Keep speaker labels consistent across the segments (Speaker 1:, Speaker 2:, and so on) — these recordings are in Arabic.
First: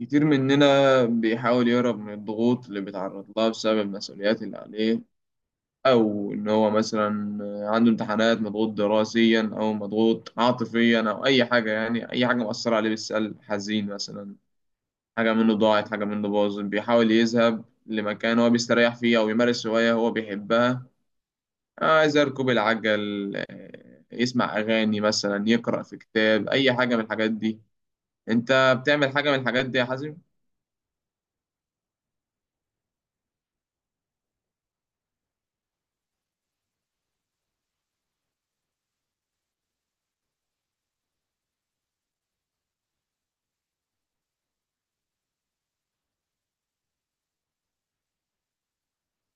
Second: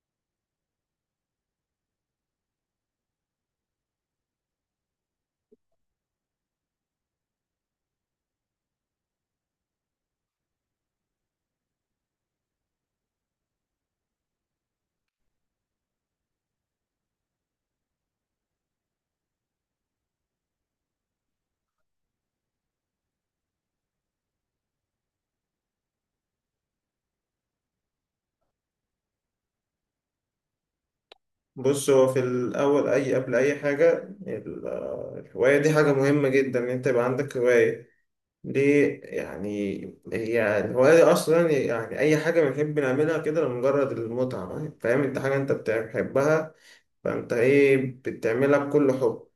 Speaker 1: كتير مننا بيحاول يهرب من الضغوط اللي بيتعرض لها بسبب المسؤوليات اللي عليه، أو إن هو مثلا عنده امتحانات، مضغوط دراسيا أو مضغوط عاطفيا أو أي حاجة، يعني أي حاجة مؤثرة عليه بالسلب، حزين مثلا، حاجة منه ضاعت، حاجة منه باظت، بيحاول يذهب لمكان هو بيستريح فيه أو يمارس هواية هو بيحبها. عايز يركب العجل، يسمع أغاني مثلا، يقرأ في كتاب، أي حاجة من الحاجات دي. أنت بتعمل حاجة من الحاجات دي يا حازم؟
Speaker 2: بص هو في الأول أي قبل أي حاجة. ال- الهواية دي حاجة مهمة جدا إن أنت يبقى عندك هواية. ليه يعني؟ هي الهواية دي أصلا يعني أي حاجة بنحب نعملها كده لمجرد المتعة، فاهم؟ أنت حاجة أنت بتحبها، فأنت إيه، بتعملها بكل حب.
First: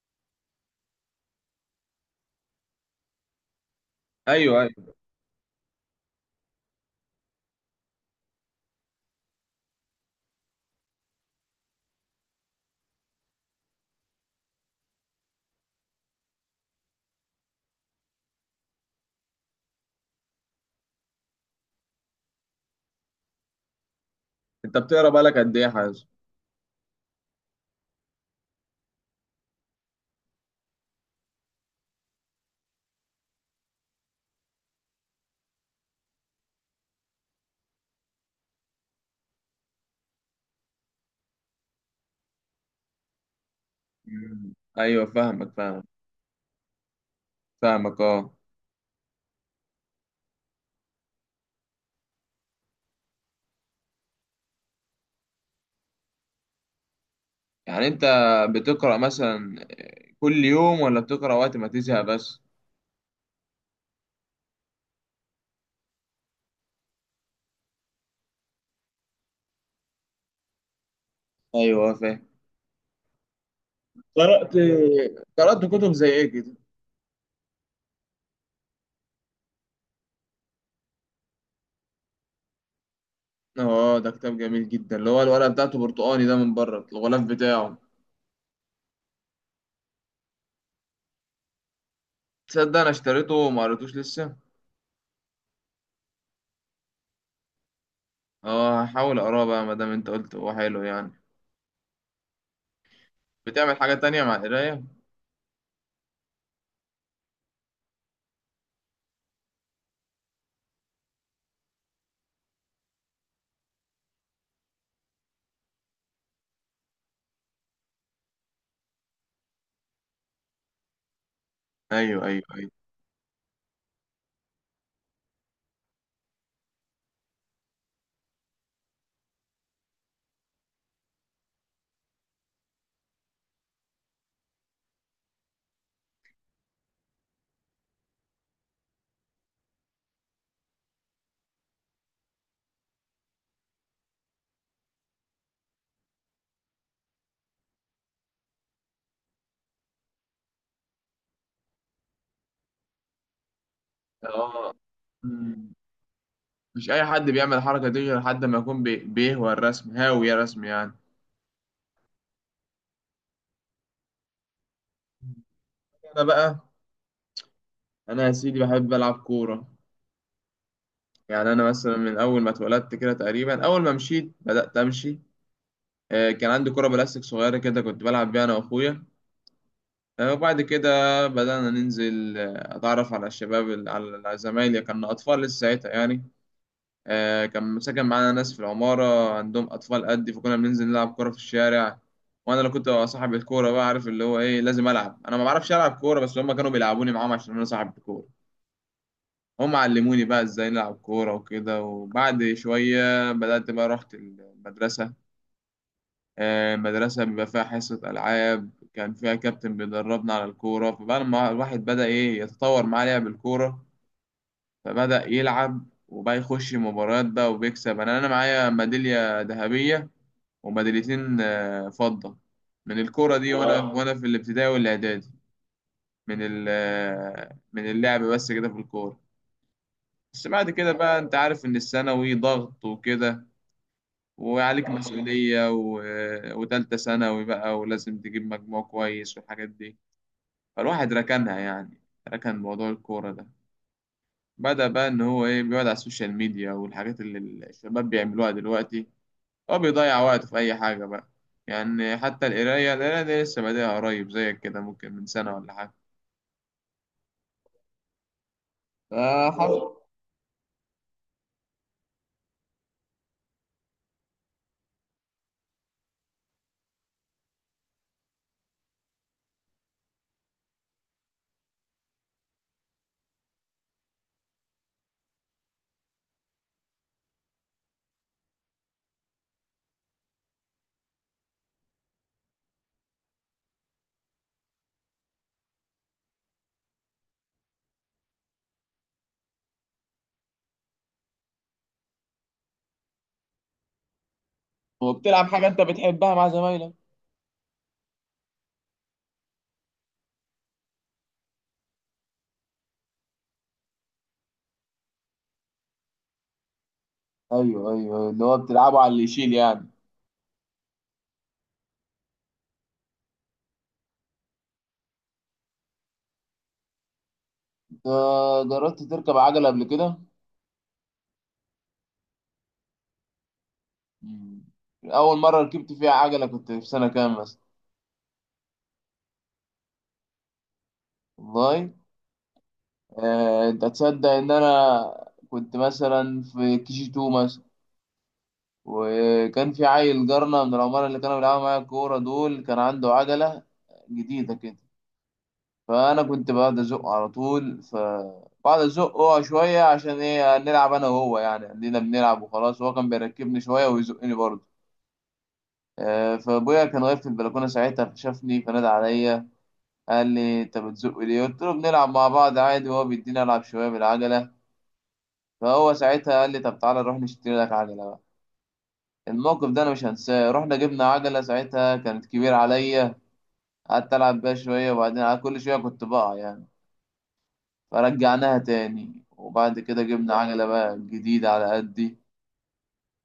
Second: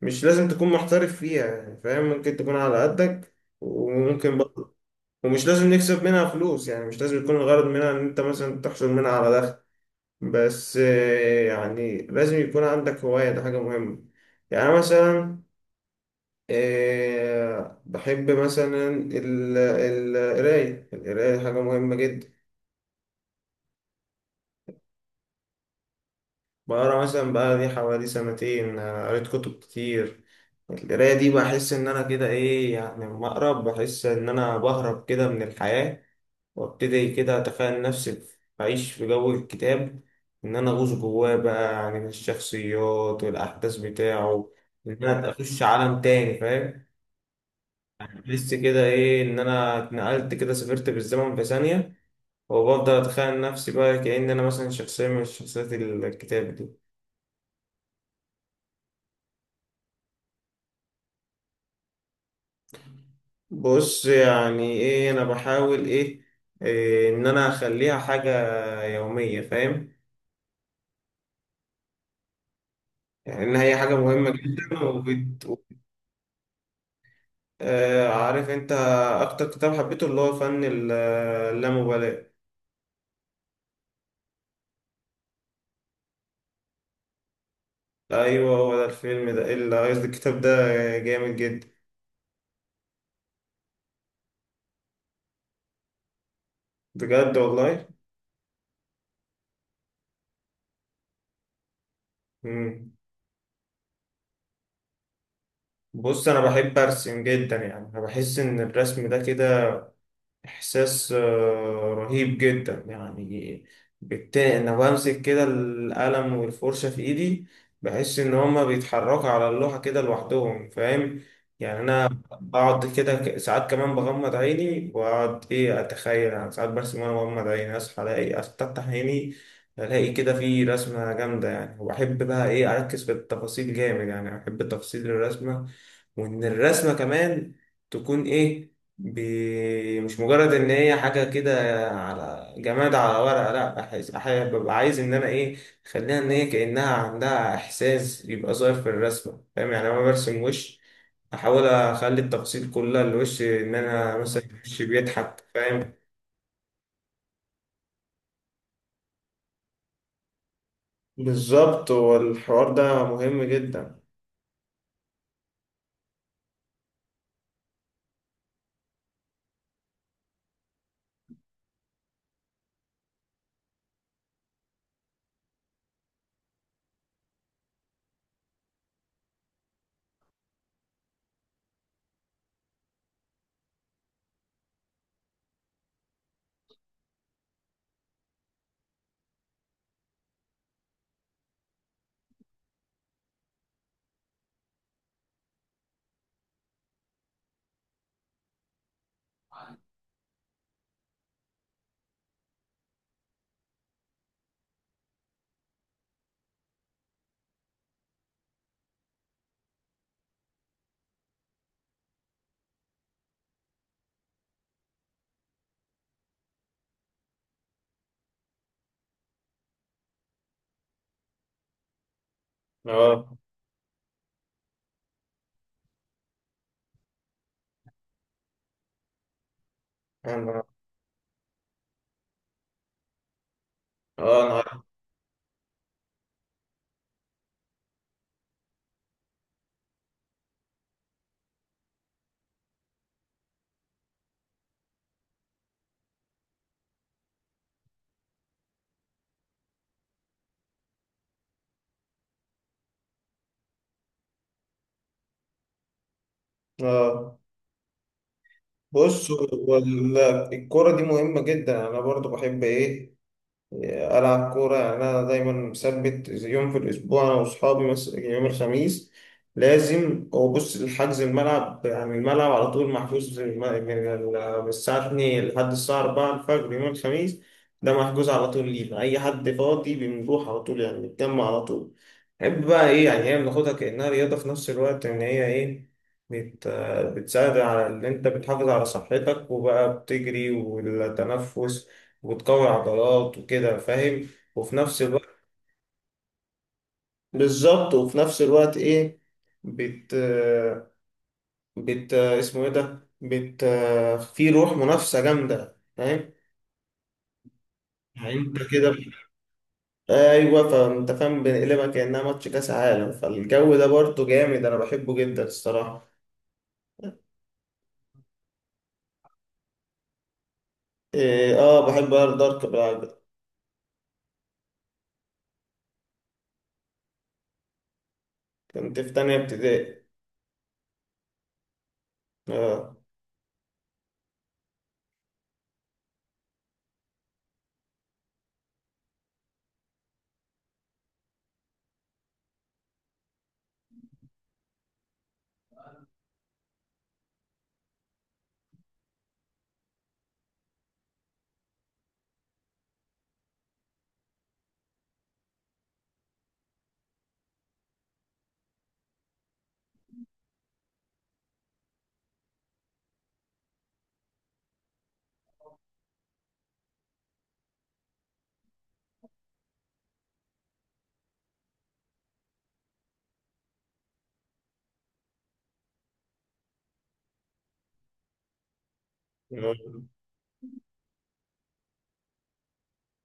Speaker 2: مش لازم تكون محترف فيها يعني، فاهم؟ ممكن تكون على قدك وممكن
Speaker 1: ايوه.
Speaker 2: بقى، ومش لازم نكسب منها فلوس، يعني مش لازم يكون الغرض منها إن أنت مثلا تحصل منها على دخل. بس يعني لازم يكون عندك هواية، ده حاجة مهمة. يعني أنا مثلا بحب مثلا القراية دي حاجة مهمة جدا.
Speaker 1: انت بتقرا بقالك قد ايه يا حازم؟
Speaker 2: بقرا مثلا بقى لي حوالي سنتين، قريت كتب كتير. القراية دي بحس إن أنا كده إيه، يعني لما أقرأ بحس إن أنا بهرب كده من الحياة، وأبتدي كده أتخيل نفسي بعيش في جو الكتاب، إن أنا أغوص جواه بقى، يعني الشخصيات والأحداث بتاعه،
Speaker 1: مم.
Speaker 2: إن
Speaker 1: ايوه،
Speaker 2: أنا
Speaker 1: فاهمك
Speaker 2: أخش
Speaker 1: فاهمك
Speaker 2: عالم تاني، فاهم؟
Speaker 1: فاهمك اه.
Speaker 2: بحس كده إيه، إن أنا اتنقلت كده، سافرت بالزمن في ثانية، وبفضل أتخيل نفسي بقى كأن أنا مثلا شخصية من شخصيات الكتاب دي.
Speaker 1: يعني انت بتقرا مثلا كل يوم ولا بتقرا وقت ما تزهق بس؟
Speaker 2: بص يعني ايه، انا بحاول ايه، إيه ان انا اخليها حاجة يومية، فاهم؟
Speaker 1: ايوه فاهم.
Speaker 2: يعني ان هي حاجة مهمة
Speaker 1: قرأت
Speaker 2: جدا وبت...
Speaker 1: قرأت كتب زي ايه كده؟
Speaker 2: آه، عارف انت اكتر كتاب حبيته؟ اللي هو فن اللامبالاة.
Speaker 1: اه، ده كتاب جميل جدا، اللي هو الورقة بتاعته برتقاني ده من بره، الغلاف بتاعه.
Speaker 2: ايوه هو ده الفيلم ده اللي قصدي الكتاب ده جامد جدا.
Speaker 1: تصدق انا اشتريته وما قريتوش لسه.
Speaker 2: بجد والله.
Speaker 1: اه، هحاول اقراه بقى ما دام انت قلت هو حلو يعني.
Speaker 2: مم.
Speaker 1: بتعمل حاجة تانية مع القراية؟
Speaker 2: بص انا بحب ارسم جدا، يعني انا بحس ان الرسم ده كده إحساس رهيب جدا يعني. بالتالي أنا بمسك كده القلم والفرشة في إيدي، بحس إن هما بيتحركوا على اللوحة كده لوحدهم، فاهم؟ يعني أنا
Speaker 1: ايوه.
Speaker 2: بقعد كده ساعات، كمان بغمض عيني وأقعد إيه أتخيل، يعني ساعات برسم وأنا بغمض عيني، أصحى ألاقي، أفتح عيني ألاقي كده في رسمة جامدة يعني. وبحب بقى إيه أركز في التفاصيل جامد، يعني بحب تفاصيل الرسمة، وإن الرسمة كمان تكون إيه ب... مش مجرد ان هي حاجه كده على جماد على ورقه، لا أحس... ببقى عايز ان انا ايه، اخليها ان هي كانها عندها احساس يبقى ظاهر في الرسمه، فاهم؟ يعني انا برسم وش، احاول اخلي التفاصيل كلها الوش ان انا مثلا وش بيضحك،
Speaker 1: اه.
Speaker 2: فاهم؟
Speaker 1: مش اي حد بيعمل الحركه دي غير حد ما يكون بيهوى الرسم، هاوي يا رسم يعني.
Speaker 2: بالظبط، والحوار ده مهم جدا.
Speaker 1: انا بقى، انا يا سيدي بحب العب كوره. يعني انا مثلا من اول ما اتولدت كده، تقريبا اول ما مشيت بدات امشي، كان عندي كوره بلاستيك صغيره كده، كنت بلعب بيها انا واخويا. وبعد كده بدانا ننزل، اتعرف على الشباب على زمايلي، كنا اطفال لسه ساعتها يعني. كان ساكن معانا ناس في العمارة عندهم أطفال قدي، فكنا بننزل نلعب كورة في الشارع. وأنا اللي كنت ببقى صاحب الكورة بقى، عارف اللي هو إيه، لازم ألعب أنا. ما بعرفش ألعب كورة، بس هما كانوا بيلعبوني معاهم عشان أنا صاحب الكورة. هم علموني بقى إزاي نلعب كورة وكده، وبعد شوية بدأت بقى رحت المدرسة. المدرسة بيبقى فيها حصة ألعاب، كان فيها كابتن بيدربنا على الكورة، فبقى لما الواحد بدأ إيه، يتطور معاه لعب الكورة. فبدأ يلعب وبقى يخش مباريات بقى وبيكسب. انا معايا ميدالية ذهبية وميداليتين فضة من الكورة
Speaker 2: اه
Speaker 1: دي وانا، واو وانا في الابتدائي والاعدادي، من ال- آه، من اللعب بس كده في الكورة. بس
Speaker 2: انا
Speaker 1: بعد كده بقى انت عارف ان الثانوي ضغط وكده،
Speaker 2: اه انا عارف.
Speaker 1: وعليك مسؤولية و... آه، وتالتة ثانوي بقى، ولازم تجيب مجموع كويس والحاجات دي. فالواحد ركنها يعني، ركن موضوع الكورة ده. بدأ بقى إن هو إيه، بيقعد على السوشيال ميديا والحاجات اللي الشباب بيعملوها دلوقتي. هو بيضيع وقته في أي حاجة بقى. يعني حتى القراية دي لسه بادئها قريب زيك كده، ممكن من سنة ولا حاجة.
Speaker 2: اه بص
Speaker 1: فحاول.
Speaker 2: الكرة دي مهمة جدا، أنا برضو بحب إيه ألعب كورة. يعني أنا دايما مثبت زي يوم في الأسبوع أنا وأصحابي، مثلا يوم الخميس لازم. هو بص الحجز الملعب، يعني الملعب على طول محجوز من الساعة 2 لحد الساعة 4 الفجر يوم الخميس، ده محجوز على طول لينا. أي حد فاضي بنروح على طول، يعني نتجمع على طول. نحب بقى إيه، يعني هي بناخدها كأنها رياضة في نفس الوقت، إن هي إيه بت... بتساعد على إن أنت بتحافظ على صحتك، وبقى بتجري والتنفس وتقوي عضلات وكده، فاهم؟ وفي نفس الوقت
Speaker 1: وبتلعب حاجة أنت بتحبها مع زمايلك.
Speaker 2: بالظبط. وفي نفس الوقت ايه بت، بت، اسمه ايه ده، بت في روح منافسة جامدة، فاهم؟
Speaker 1: أيوه،
Speaker 2: يعني
Speaker 1: اللي هو
Speaker 2: انت كده
Speaker 1: بتلعبه على اللي يشيل يعني.
Speaker 2: ايوه، فانت فاهم، بنقلبها كأنها ماتش كاس عالم، فالجو ده برضه جامد، انا بحبه جدا الصراحة.
Speaker 1: جربت تركب عجلة قبل كده؟
Speaker 2: إيه اه، بحب ارض دارك بقى.
Speaker 1: مم. أول مرة ركبت فيها عجلة كنت في سنة كام مثلا؟
Speaker 2: كنت في تانية ابتدائي.
Speaker 1: والله أنت تصدق إن أنا كنت مثلا في كي جي 2، وكان في عيل جارنا من العمارة اللي كانوا بيلعبوا معايا الكورة دول، كان عنده عجلة جديدة كده. فأنا كنت بقعد أزقه على طول، فبقعد أزقه شوية عشان إيه، نلعب أنا وهو يعني، عندنا بنلعب وخلاص، وهو كان بيركبني شوية ويزقني برضه. فأبويا كان واقف في البلكونة ساعتها فشافني فنادى عليا. قال لي أنت بتزق ليه؟ قلت له بنلعب مع بعض عادي، وهو بيديني ألعب شوية بالعجلة. فهو ساعتها قال لي طب تعالى نروح نشتري لك عجلة. الموقف ده انا مش هنساه. رحنا جبنا عجله، ساعتها كانت كبيره عليا، قعدت العب بيها شويه وبعدين كل شويه كنت بقع يعني، فرجعناها تاني،
Speaker 2: اه
Speaker 1: وبعد كده جبنا عجله بقى جديده على قدي.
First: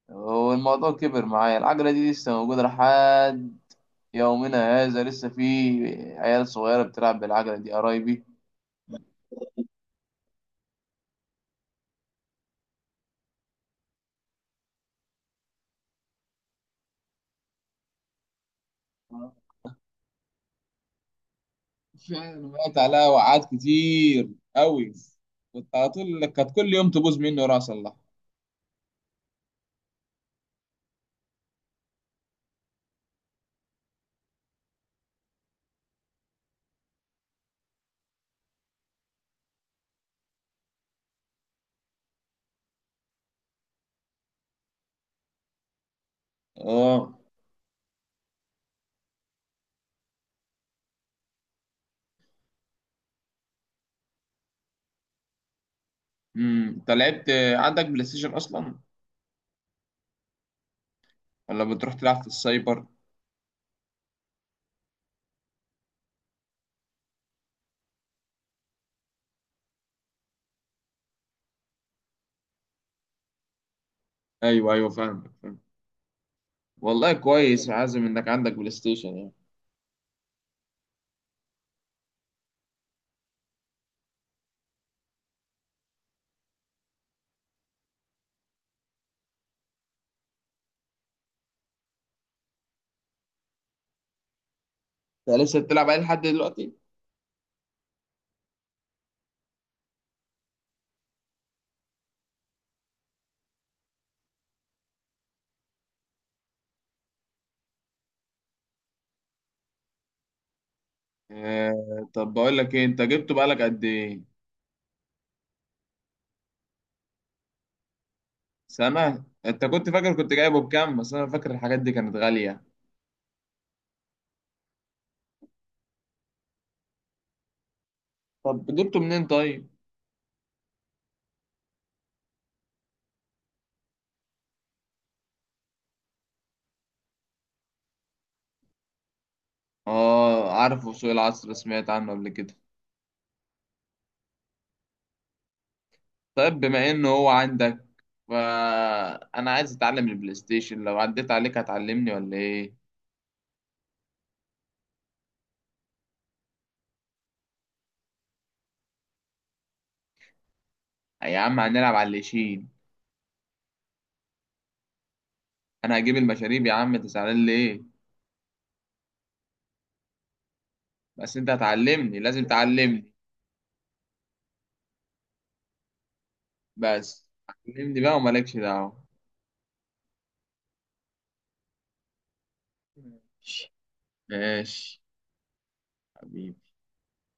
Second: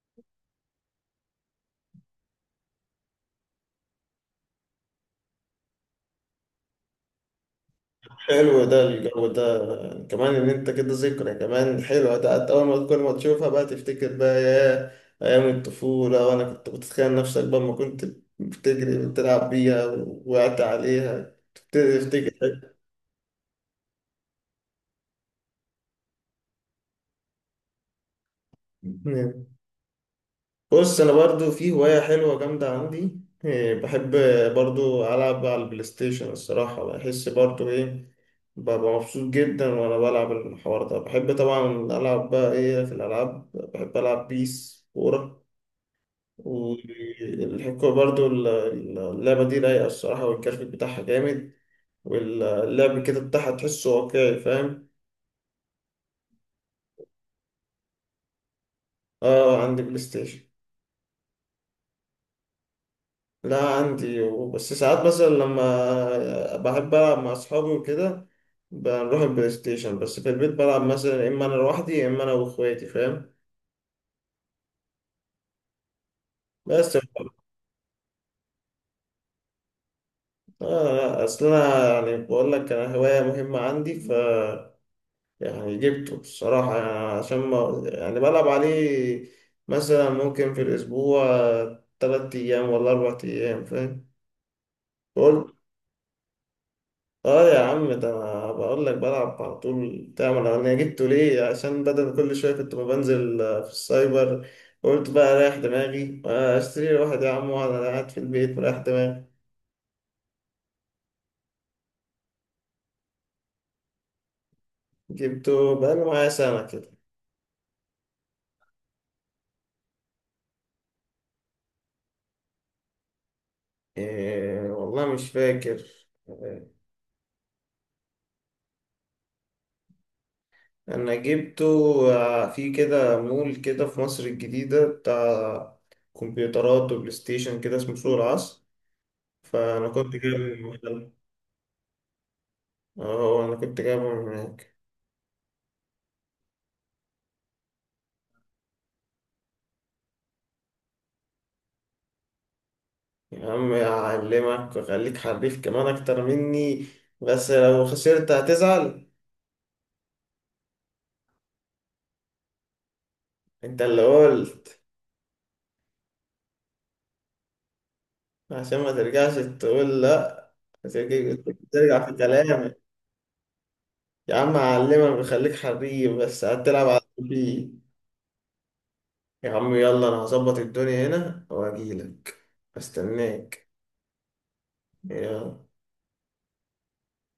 Speaker 1: والموضوع كبر معايا، العجله دي لسه موجوده لحد يومنا هذا، لسه في عيال صغيره بتلعب بالعجله دي، قرايبي.
Speaker 2: حلو، ده الجو ده كمان، ان انت كده ذكرى كمان حلوة، ده حتى اول ما كل ما تشوفها بقى تفتكر بقى يا ايام الطفولة، وانا كنت بتخيل نفسك بقى ما كنت بتجري بتلعب بيها، وقعت عليها تبتدي
Speaker 1: فعلا
Speaker 2: تفتكر.
Speaker 1: وقعت عليها وقعات كتير قوي، كنت على طول، كانت كل يوم تبوظ مني وراح اصلحها.
Speaker 2: بص انا برضو في هواية حلوة جامدة عندي، إيه، بحب برضو العب على البلاي ستيشن الصراحة. بحس برضو ايه، ببقى مبسوط جدا وانا بلعب. الحوار ده بحب طبعا العب بقى ايه في الالعاب، بحب العب بيس كورة
Speaker 1: اه.
Speaker 2: والحكومة. برضو اللعبة دي رايقة الصراحة، والجرافيك بتاعها جامد، واللعب كده بتاعها تحسه واقعي، فاهم؟
Speaker 1: امم، انت لعبت، عندك بلاي ستيشن اصلا
Speaker 2: اه عندي بلاي ستيشن.
Speaker 1: ولا بتروح تلعب في السايبر؟
Speaker 2: لا عندي، بس ساعات مثلا لما بحب ألعب مع أصحابي وكده بنروح البلاي ستيشن. بس في البيت بلعب مثلا يا إما أنا لوحدي يا إما أنا وإخواتي، فاهم؟
Speaker 1: ايوه، فاهمك فاهم.
Speaker 2: بس آه.
Speaker 1: والله كويس يا عازم انك عندك بلاي ستيشن يعني.
Speaker 2: لا، أصل أنا يعني بقول لك أنا هواية مهمة عندي، ف يعني جبته الصراحة، يعني عشان ما يعني بلعب عليه مثلا ممكن في الأسبوع تلات أيام ولا أربع أيام، فاهم؟
Speaker 1: انت
Speaker 2: قلت
Speaker 1: لسه بتلعب عليه لحد دلوقتي؟
Speaker 2: يا عم، ده أنا بقول لك بلعب على طول. تعمل أنا جبته ليه؟ عشان بدل كل شوية كنت ما بنزل في السايبر، قلت بقى رايح دماغي، اشتري لي واحد يا عم، وانا قاعد في البيت مريح دماغي.
Speaker 1: آه طب بقول لك ايه، انت جبته بقالك قد ايه؟
Speaker 2: جبته بقاله معايا سنة كده.
Speaker 1: سنة. انت كنت فاكر كنت جايبه بكام؟ بس انا فاكر الحاجات دي كانت غالية.
Speaker 2: إيه والله مش فاكر.
Speaker 1: طب جبته منين طيب؟
Speaker 2: انا جبته في كده مول كده في مصر الجديدة بتاع كمبيوترات وبلاي ستيشن كده، اسمه سوق العصر، فانا كنت جايبه
Speaker 1: اه،
Speaker 2: من
Speaker 1: عارفه سوق
Speaker 2: هناك.
Speaker 1: العصر، سمعت عنه قبل كده.
Speaker 2: اه انا كنت جايبه من هناك.
Speaker 1: طيب بما انه هو عندك، فانا عايز اتعلم البلاي ستيشن، لو عديت عليك هتعلمني ولا ايه؟
Speaker 2: يا عم اعلمك واخليك حريف كمان اكتر مني، بس لو خسرت هتزعل.
Speaker 1: يا عم هنلعب على اللي يشيل.
Speaker 2: انت اللي قلت.
Speaker 1: انا هجيب المشاريب يا عم، تزعلان ليه؟
Speaker 2: عشان ما ترجعش تقول لا، هترجع
Speaker 1: بس انت
Speaker 2: ترجع في
Speaker 1: هتعلمني، لازم
Speaker 2: كلامك.
Speaker 1: تعلمني.
Speaker 2: يا عم اعلمك واخليك حريف، بس هتلعب على
Speaker 1: بس
Speaker 2: البيت.
Speaker 1: علمني بقى ومالكش دعوة.
Speaker 2: يا عم يلا، انا هظبط الدنيا هنا واجيلك، استناك.
Speaker 1: ماشي ماشي.
Speaker 2: يلا.
Speaker 1: حبيبي.